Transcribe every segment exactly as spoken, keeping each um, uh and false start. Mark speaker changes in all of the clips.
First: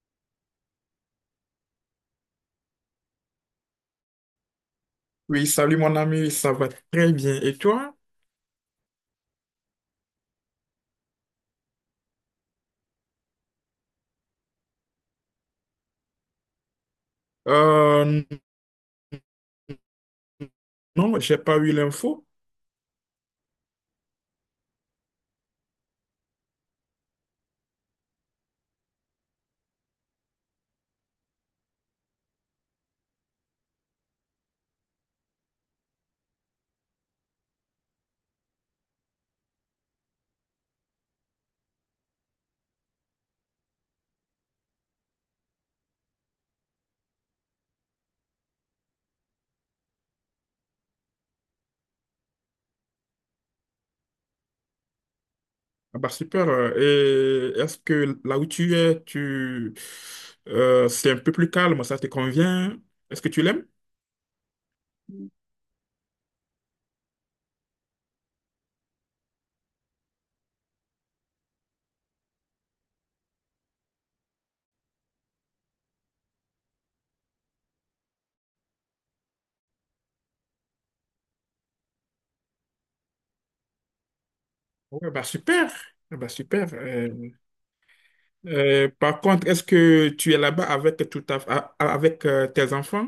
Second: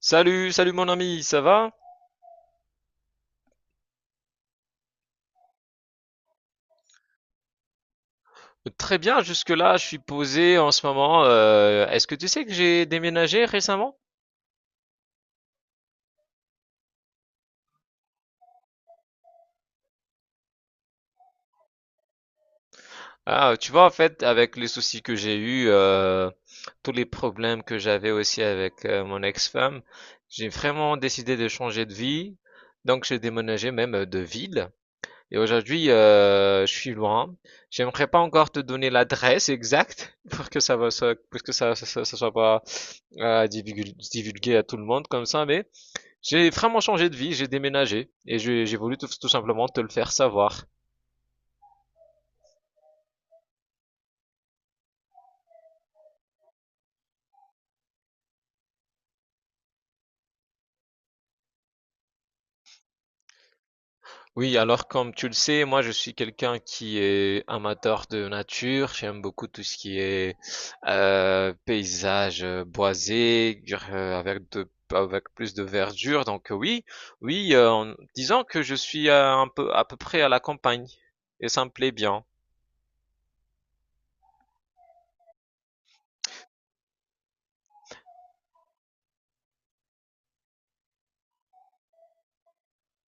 Speaker 1: Salut, salut mon ami, ça va?
Speaker 2: Oui, salut mon ami, ça va très bien. Et toi?
Speaker 1: Très bien, jusque-là, je suis posé en ce moment. Euh, est-ce que tu sais que j'ai déménagé récemment?
Speaker 2: Euh, non, j'ai pas eu l'info.
Speaker 1: Ah, tu vois, en fait, avec les soucis que j'ai eus, euh, tous les problèmes que j'avais aussi avec euh, mon ex-femme, j'ai vraiment décidé de changer de vie. Donc, j'ai déménagé même euh, de ville. Et aujourd'hui, euh, je suis loin. J'aimerais pas encore te donner l'adresse exacte pour que ça va, ça- pour que ça, ça, ça- ça soit pas euh, divulgu- divulgué à tout le monde comme ça. Mais j'ai vraiment changé de vie, j'ai déménagé et j'ai j'ai voulu tout, tout simplement te le faire savoir.
Speaker 2: Ah bah super. Euh, Et est-ce que là où tu es, tu euh, c'est un peu plus calme, ça te convient? Est-ce que tu l'aimes?
Speaker 1: Oui, alors comme tu le sais, moi je suis quelqu'un qui est amateur de nature, j'aime beaucoup tout ce qui est euh, paysage euh, boisé, euh, avec de avec plus de verdure. Donc euh, oui, oui, euh, en disant que je suis euh, un peu à peu près à la campagne et ça me plaît bien.
Speaker 2: Oui, bah super. Ah bah super. Euh, euh, par contre, est-ce que tu es là-bas avec tout ta- a- avec euh, tes enfants?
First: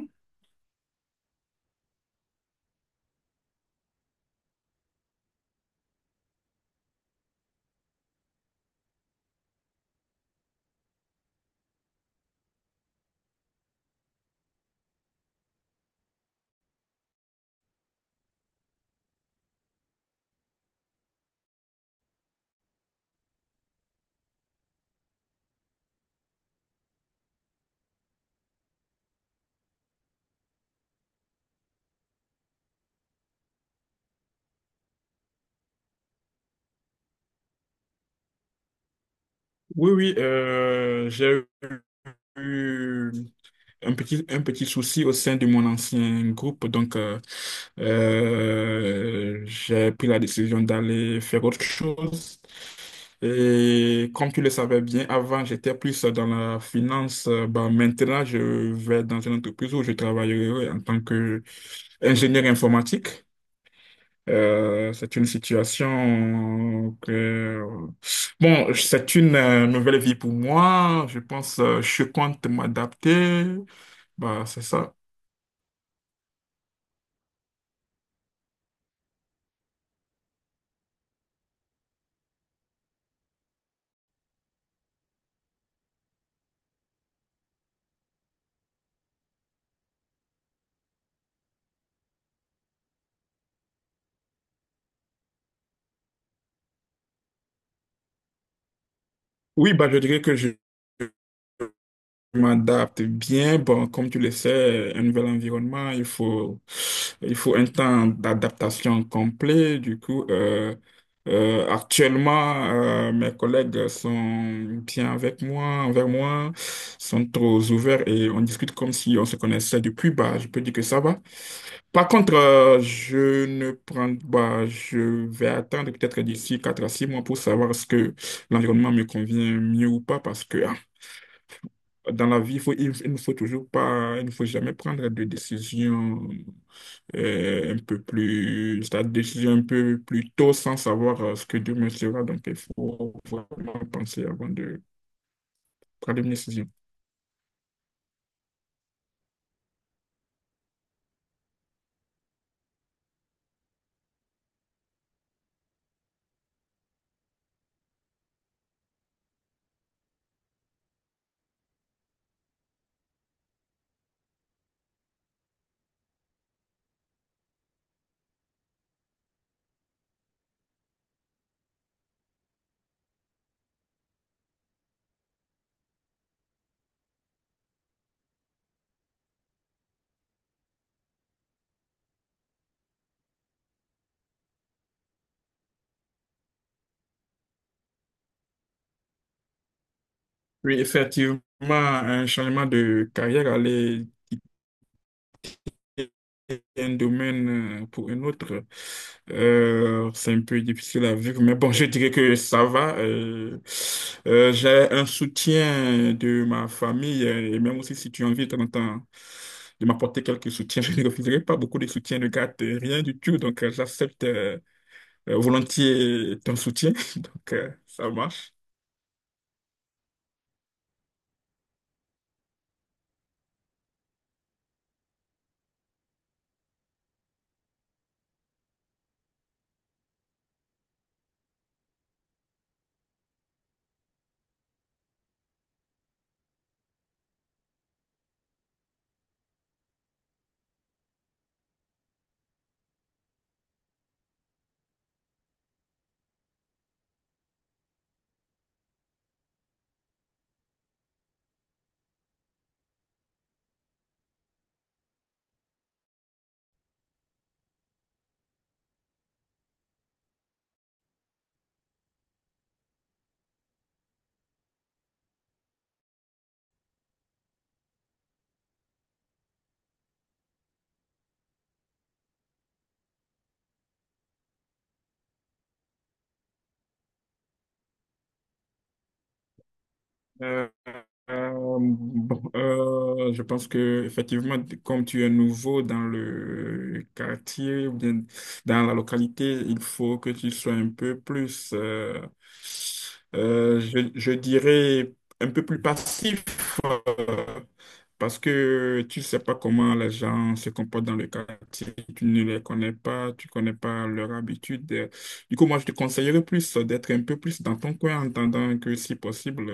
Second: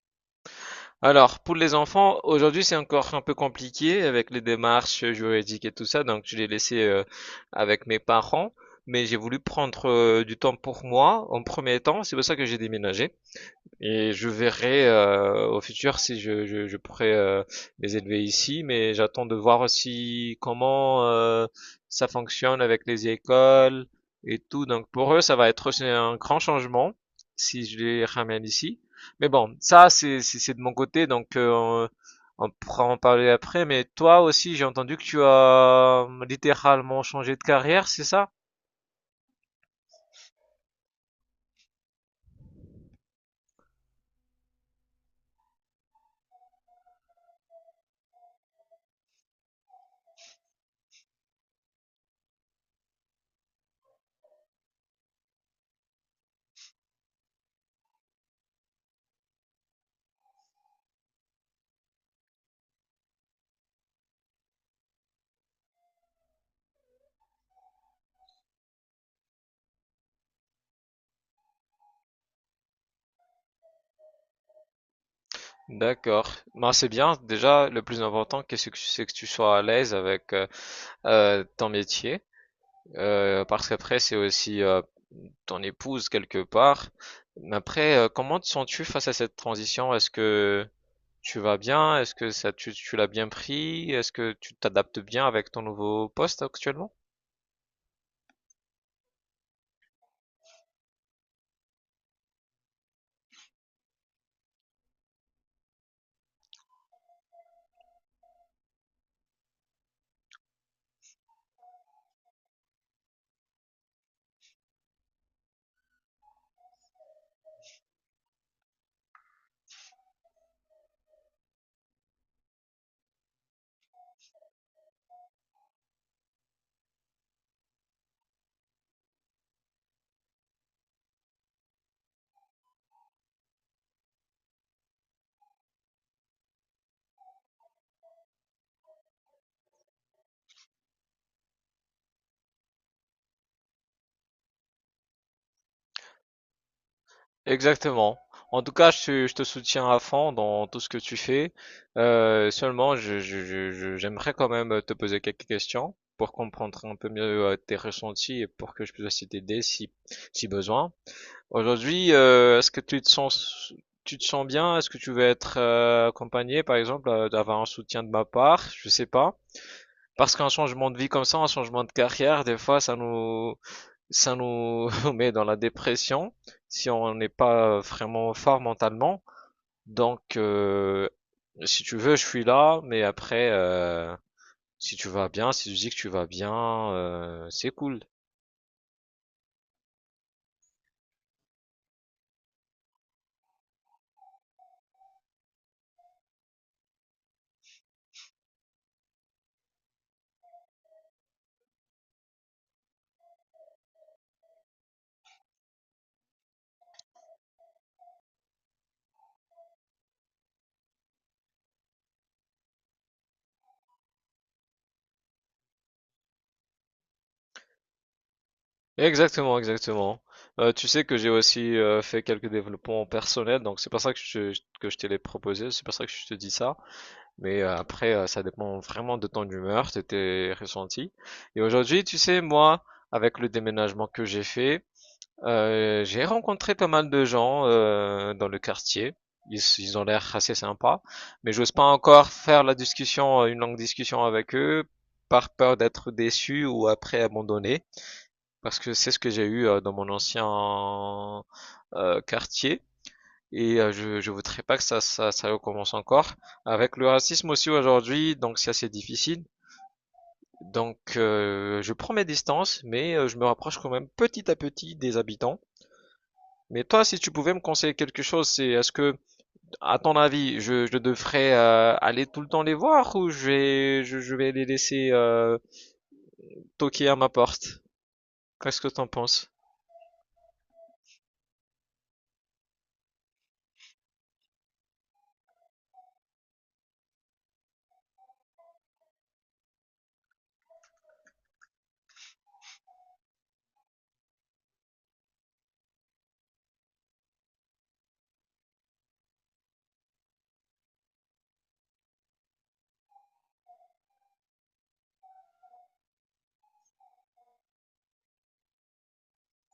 Speaker 1: Alors, pour les enfants, aujourd'hui, c'est encore un peu compliqué avec les démarches juridiques et tout ça, donc je l'ai laissé euh, avec mes parents, mais j'ai voulu prendre euh, du temps pour moi en premier temps, c'est pour ça que j'ai déménagé. Et je verrai euh, au futur si je, je, je pourrais euh, les élever ici, mais j'attends de voir aussi comment euh, ça fonctionne avec les écoles et tout. Donc pour eux, ça va être aussi un grand changement si je les ramène ici. Mais bon, ça c'est c'est c'est de mon côté, donc euh, on, on pourra en parler après. Mais toi aussi, j'ai entendu que tu as euh, littéralement changé de carrière, c'est ça?
Speaker 2: Oui, oui, euh, j'ai eu un petit, un petit souci au sein de mon ancien groupe, donc euh, euh, j'ai pris la décision d'aller faire autre chose. Et comme tu le savais bien, avant j'étais plus dans la finance. Euh, bah, maintenant je vais dans une entreprise où je travaillerai en tant qu'ingénieur informatique. Euh, c'est une situation que... Bon, c'est une euh, nouvelle vie pour moi. Je pense, euh, je compte m'adapter. Bah, c'est ça.
Speaker 1: D'accord. Ben, c'est bien. Déjà, le plus important, qu'est-ce que c'est que tu sois à l'aise avec euh, euh, ton métier, euh, parce qu'après, c'est aussi euh, ton épouse quelque part. Mais après, euh, comment te sens-tu face à cette transition? Est-ce que tu vas bien? Est-ce que ça, tu, tu l'as bien pris? Est-ce que tu t'adaptes bien avec ton nouveau poste actuellement?
Speaker 2: Oui, bah, je dirais que je... Je m'adapte bien. Bon, comme tu le sais, un nouvel environnement, il faut, il faut un temps d'adaptation complet. Du coup, euh, euh, actuellement, euh, mes collègues sont bien avec moi, envers moi, sont trop ouverts et on discute comme si on se connaissait depuis. Bah, je peux dire que ça va. Par contre, euh, je ne prends pas, je vais attendre peut-être d'ici quatre à six mois pour savoir ce que l'environnement me convient mieux ou pas, parce que dans la vie, il faut, il, il ne faut toujours pas, il ne faut jamais prendre de décision euh, un peu plus, c'est-à-dire décision un peu plus tôt sans savoir euh, ce que demain sera. Donc, il faut vraiment penser avant de prendre une décision.
Speaker 1: Exactement. En tout cas, je, te je te soutiens à fond dans tout ce que tu fais. Euh, seulement, je, je, je, je- j'aimerais quand même te poser quelques questions pour comprendre un peu mieux euh, tes ressentis et pour que je puisse aussi t'aider si, si besoin. Aujourd'hui, euh, est-ce que tu te sens, tu te sens bien? Est-ce que tu veux être euh, accompagné, par exemple, euh, d'avoir un soutien de ma part? Je sais pas. Parce qu'un changement de vie comme ça, un changement de carrière, des fois, ça nous, ça nous met dans la dépression si on n'est pas vraiment fort mentalement. Donc, euh, si tu veux, je suis là, mais après, euh, si tu vas bien, si tu dis que tu vas bien, euh, c'est cool.
Speaker 2: Oui, effectivement, un changement de carrière allait d'un domaine euh, pour un autre, euh, c'est un peu difficile à vivre. Mais bon, je dirais que ça va. Euh, euh, j'ai un soutien de ma famille, euh, et même aussi, si tu as envie de temps en temps de m'apporter quelques soutiens, je ne refuserai pas beaucoup de soutien de garde, euh, rien du tout. Donc, euh, j'accepte euh, euh, volontiers ton soutien. Donc, euh, ça marche.
Speaker 1: Exactement, exactement. Euh, tu sais que j'ai aussi euh, fait quelques développements personnels, donc c'est pas ça que je, que je te les proposé, c'est pas ça que je te dis ça. Mais euh, après, euh, ça dépend vraiment de ton humeur, de tes ressentis. Et aujourd'hui, tu sais, moi, avec le déménagement que j'ai fait, Euh, j'ai rencontré pas mal de gens euh, dans le quartier. Ils, ils ont l'air assez sympas, mais j'ose pas encore faire la discussion, une longue discussion avec eux, par peur d'être déçu ou après abandonné, parce que c'est ce que j'ai eu euh, dans mon ancien euh, quartier. Et euh, je, je voudrais pas que ça, ça, ça recommence encore. Avec le racisme aussi aujourd'hui, donc c'est assez difficile. Donc euh, je prends mes distances, mais euh, je me rapproche quand même petit à petit des habitants. Mais toi, si tu pouvais me conseiller quelque chose, c'est est-ce que, à ton avis, je, je devrais euh, aller tout le temps les voir, ou je vais, je, je vais les laisser euh, toquer à ma porte? Qu'est-ce que t'en penses?
Speaker 2: Euh, euh, bon, euh, je pense que effectivement, comme tu es nouveau dans le quartier ou bien dans la localité, il faut que tu sois un peu plus, euh, euh, je, je dirais, un peu plus passif, parce que tu sais pas comment les gens se comportent dans le quartier, tu ne les connais pas, tu connais pas leurs habitudes. Du coup, moi, je te conseillerais plus d'être un peu plus dans ton coin en attendant que si possible.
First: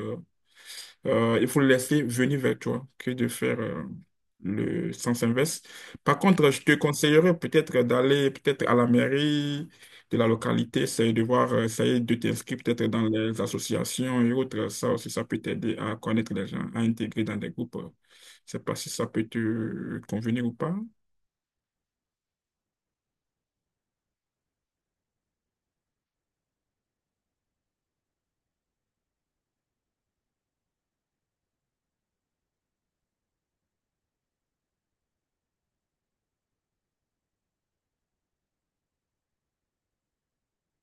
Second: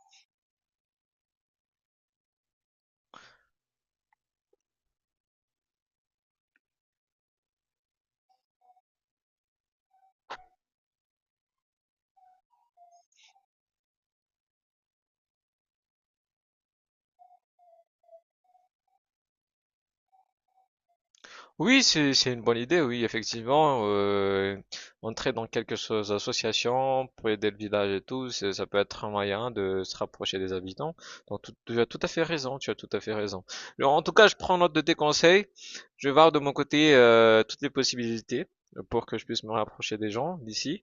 Speaker 2: Euh, il faut le laisser venir vers toi que de faire euh, le sens inverse. Par contre, je te conseillerais peut-être d'aller peut-être à la mairie de la localité, essayer de voir, euh, essayer de t'inscrire peut-être dans les associations et autres. Ça aussi, ça peut t'aider à connaître les gens, à intégrer dans des groupes. Je sais pas si ça peut te convenir ou pas.
Speaker 1: Oui, c'est c'est une bonne idée, oui, effectivement. Euh, entrer dans quelques so- associations pour aider le village et tout, c'est- ça peut être un moyen de se rapprocher des habitants. Donc tout- tu as tout à fait raison, tu as tout à fait raison. Alors, en tout cas, je prends note de tes conseils. Je vais voir de mon côté euh, toutes les possibilités pour que je puisse me rapprocher des gens d'ici.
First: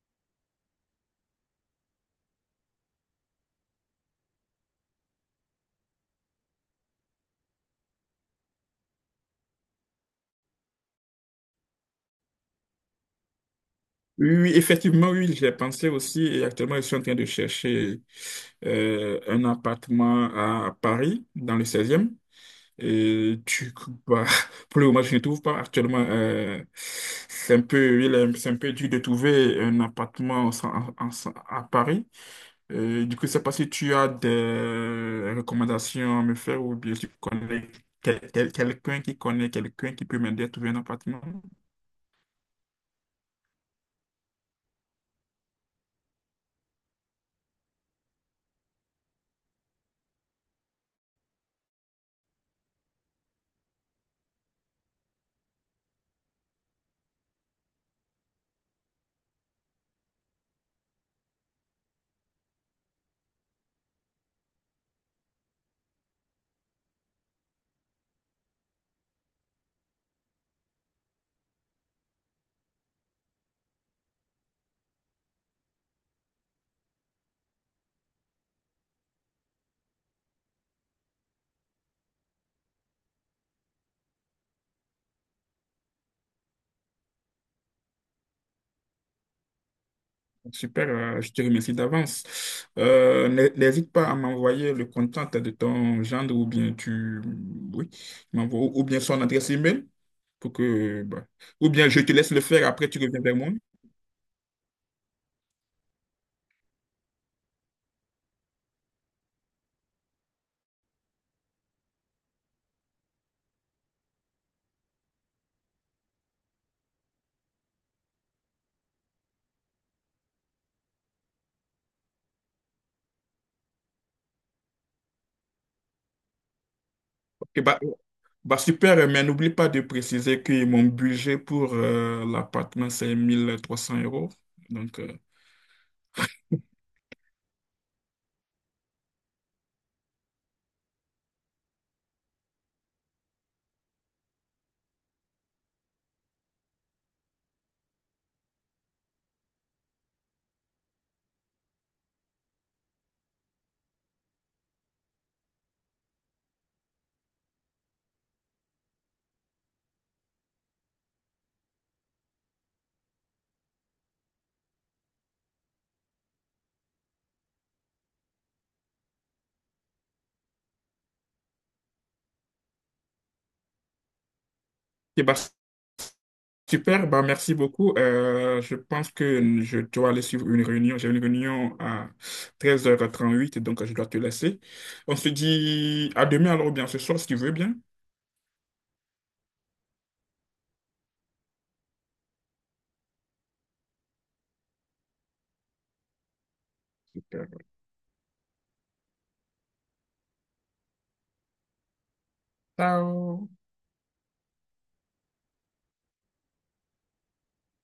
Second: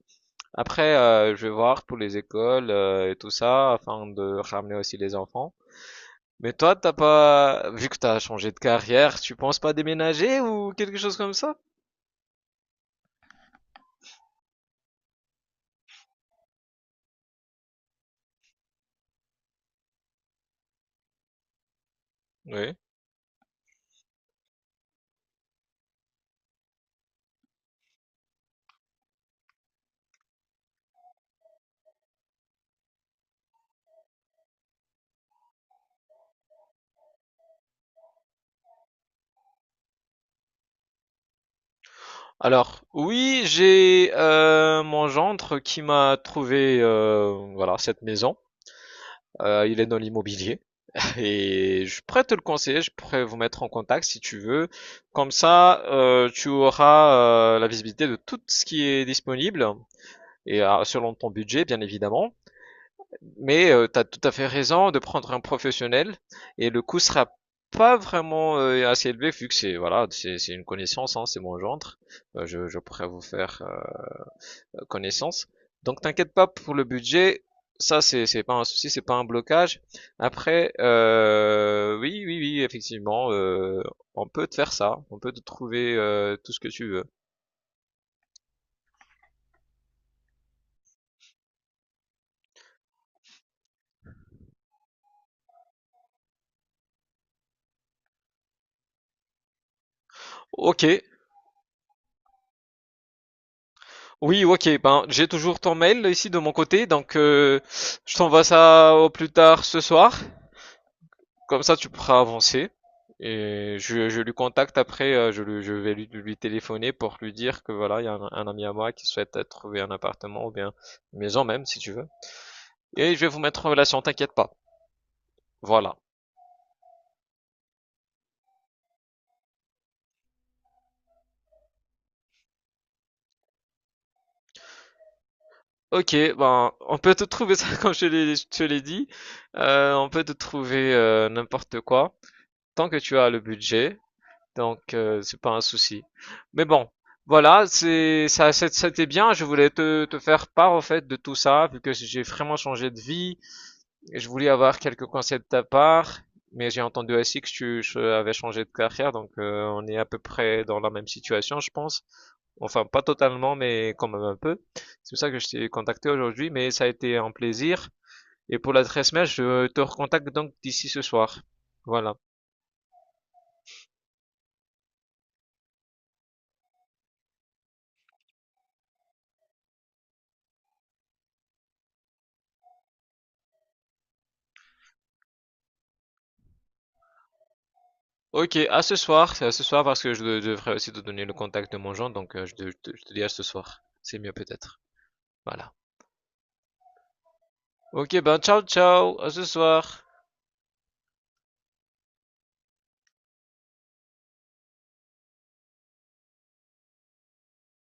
Speaker 1: Après, euh, je vais voir pour les écoles euh, et tout ça, afin de ramener aussi les enfants. Mais toi, t'as pas, vu que t'as changé de carrière, tu penses pas déménager ou quelque chose comme ça?
Speaker 2: Oui, oui, effectivement, oui, j'ai pensé aussi, et actuellement, je suis en train de chercher euh, un appartement à Paris, dans le seizième.
Speaker 1: Oui.
Speaker 2: Et tu, bah, pour le moment, je ne trouve pas actuellement. Euh, c'est un peu, il est- c'est un peu dur de trouver un appartement en- en- en- à Paris. Euh, du coup, je ne sais pas si tu as des recommandations à me faire ou bien si tu connais quel- quel- quelqu'un qui connaît quelqu'un qui peut m'aider à trouver un appartement.
Speaker 1: Alors, oui, j'ai euh, mon gendre qui m'a trouvé euh, voilà cette maison. Euh, il est dans l'immobilier et je pourrais te le conseiller. Je pourrais vous mettre en contact si tu veux. Comme ça, euh, tu auras euh, la visibilité de tout ce qui est disponible et euh, selon ton budget, bien évidemment. Mais tu as tout à fait raison de prendre un professionnel, et le coût sera pas vraiment euh, assez élevé vu que c'est voilà, c'est c'est une connaissance, hein, c'est mon gendre. Euh, je, je pourrais vous faire euh, connaissance. Donc t'inquiète pas pour le budget, ça c'est c'est pas un souci, c'est pas un blocage. Après, euh, oui oui oui, effectivement, euh, on peut te faire ça, on peut te trouver euh, tout ce que tu veux.
Speaker 2: Super, euh, je te remercie d'avance. Euh, n'hé- n'hésite pas à m'envoyer le contact de ton gendre ou bien tu, oui, m'envoies ou ou bien son adresse email pour
Speaker 1: Ok,
Speaker 2: que, bah, ou bien je te laisse le faire après tu reviens vers moi.
Speaker 1: oui ok, ben j'ai toujours ton mail ici de mon côté, donc euh, je t'envoie ça au plus tard ce soir. Comme ça, tu pourras avancer. Et je, je lui contacte après. euh, je, lui- je vais lui, lui téléphoner pour lui dire que voilà, il y a un, un ami à moi qui souhaite euh, trouver un appartement ou bien une maison même, si tu veux. Et je vais vous mettre en relation, t'inquiète pas. Voilà.
Speaker 2: Ok, bah, bah super, euh, mais n'oublie pas de préciser que mon budget pour euh, l'appartement, c'est mille trois cents euros. Donc, euh,
Speaker 1: Ok, ben, on peut te trouver ça comme je te l'ai, je te l'ai dit. Euh, on peut te trouver euh, n'importe quoi. Tant que tu as le budget, donc, euh, c'est pas un souci. Mais bon, voilà, c'est ça, c'est- c'était bien. Je voulais te, te faire part au fait de tout ça, vu que j'ai vraiment changé de vie. Et je voulais avoir quelques conseils de ta part, mais j'ai entendu aussi que tu je- avais changé de carrière, donc euh, on est à peu près dans la même situation, je pense. Enfin, pas totalement, mais quand même un peu. C'est pour ça que je t'ai contacté aujourd'hui, mais ça a été un plaisir. Et pour l'adresse mail, je te recontacte donc d'ici ce soir. Voilà.
Speaker 2: et bah, super, bah, merci beaucoup. Euh, je pense que je dois aller suivre une réunion. J'ai une réunion à treize heures trente huit, donc je dois te laisser. On se dit à demain, alors, ou bien ce soir, si tu veux bien.
Speaker 1: Ok, à ce soir, à ce soir, parce que je de- devrais aussi te donner le contact de mon jean, donc euh, je te, je te- je te dis à ce soir. C'est mieux peut-être. Voilà.
Speaker 2: Super.
Speaker 1: Ok, ben ciao ciao, à ce soir.
Speaker 2: Ciao.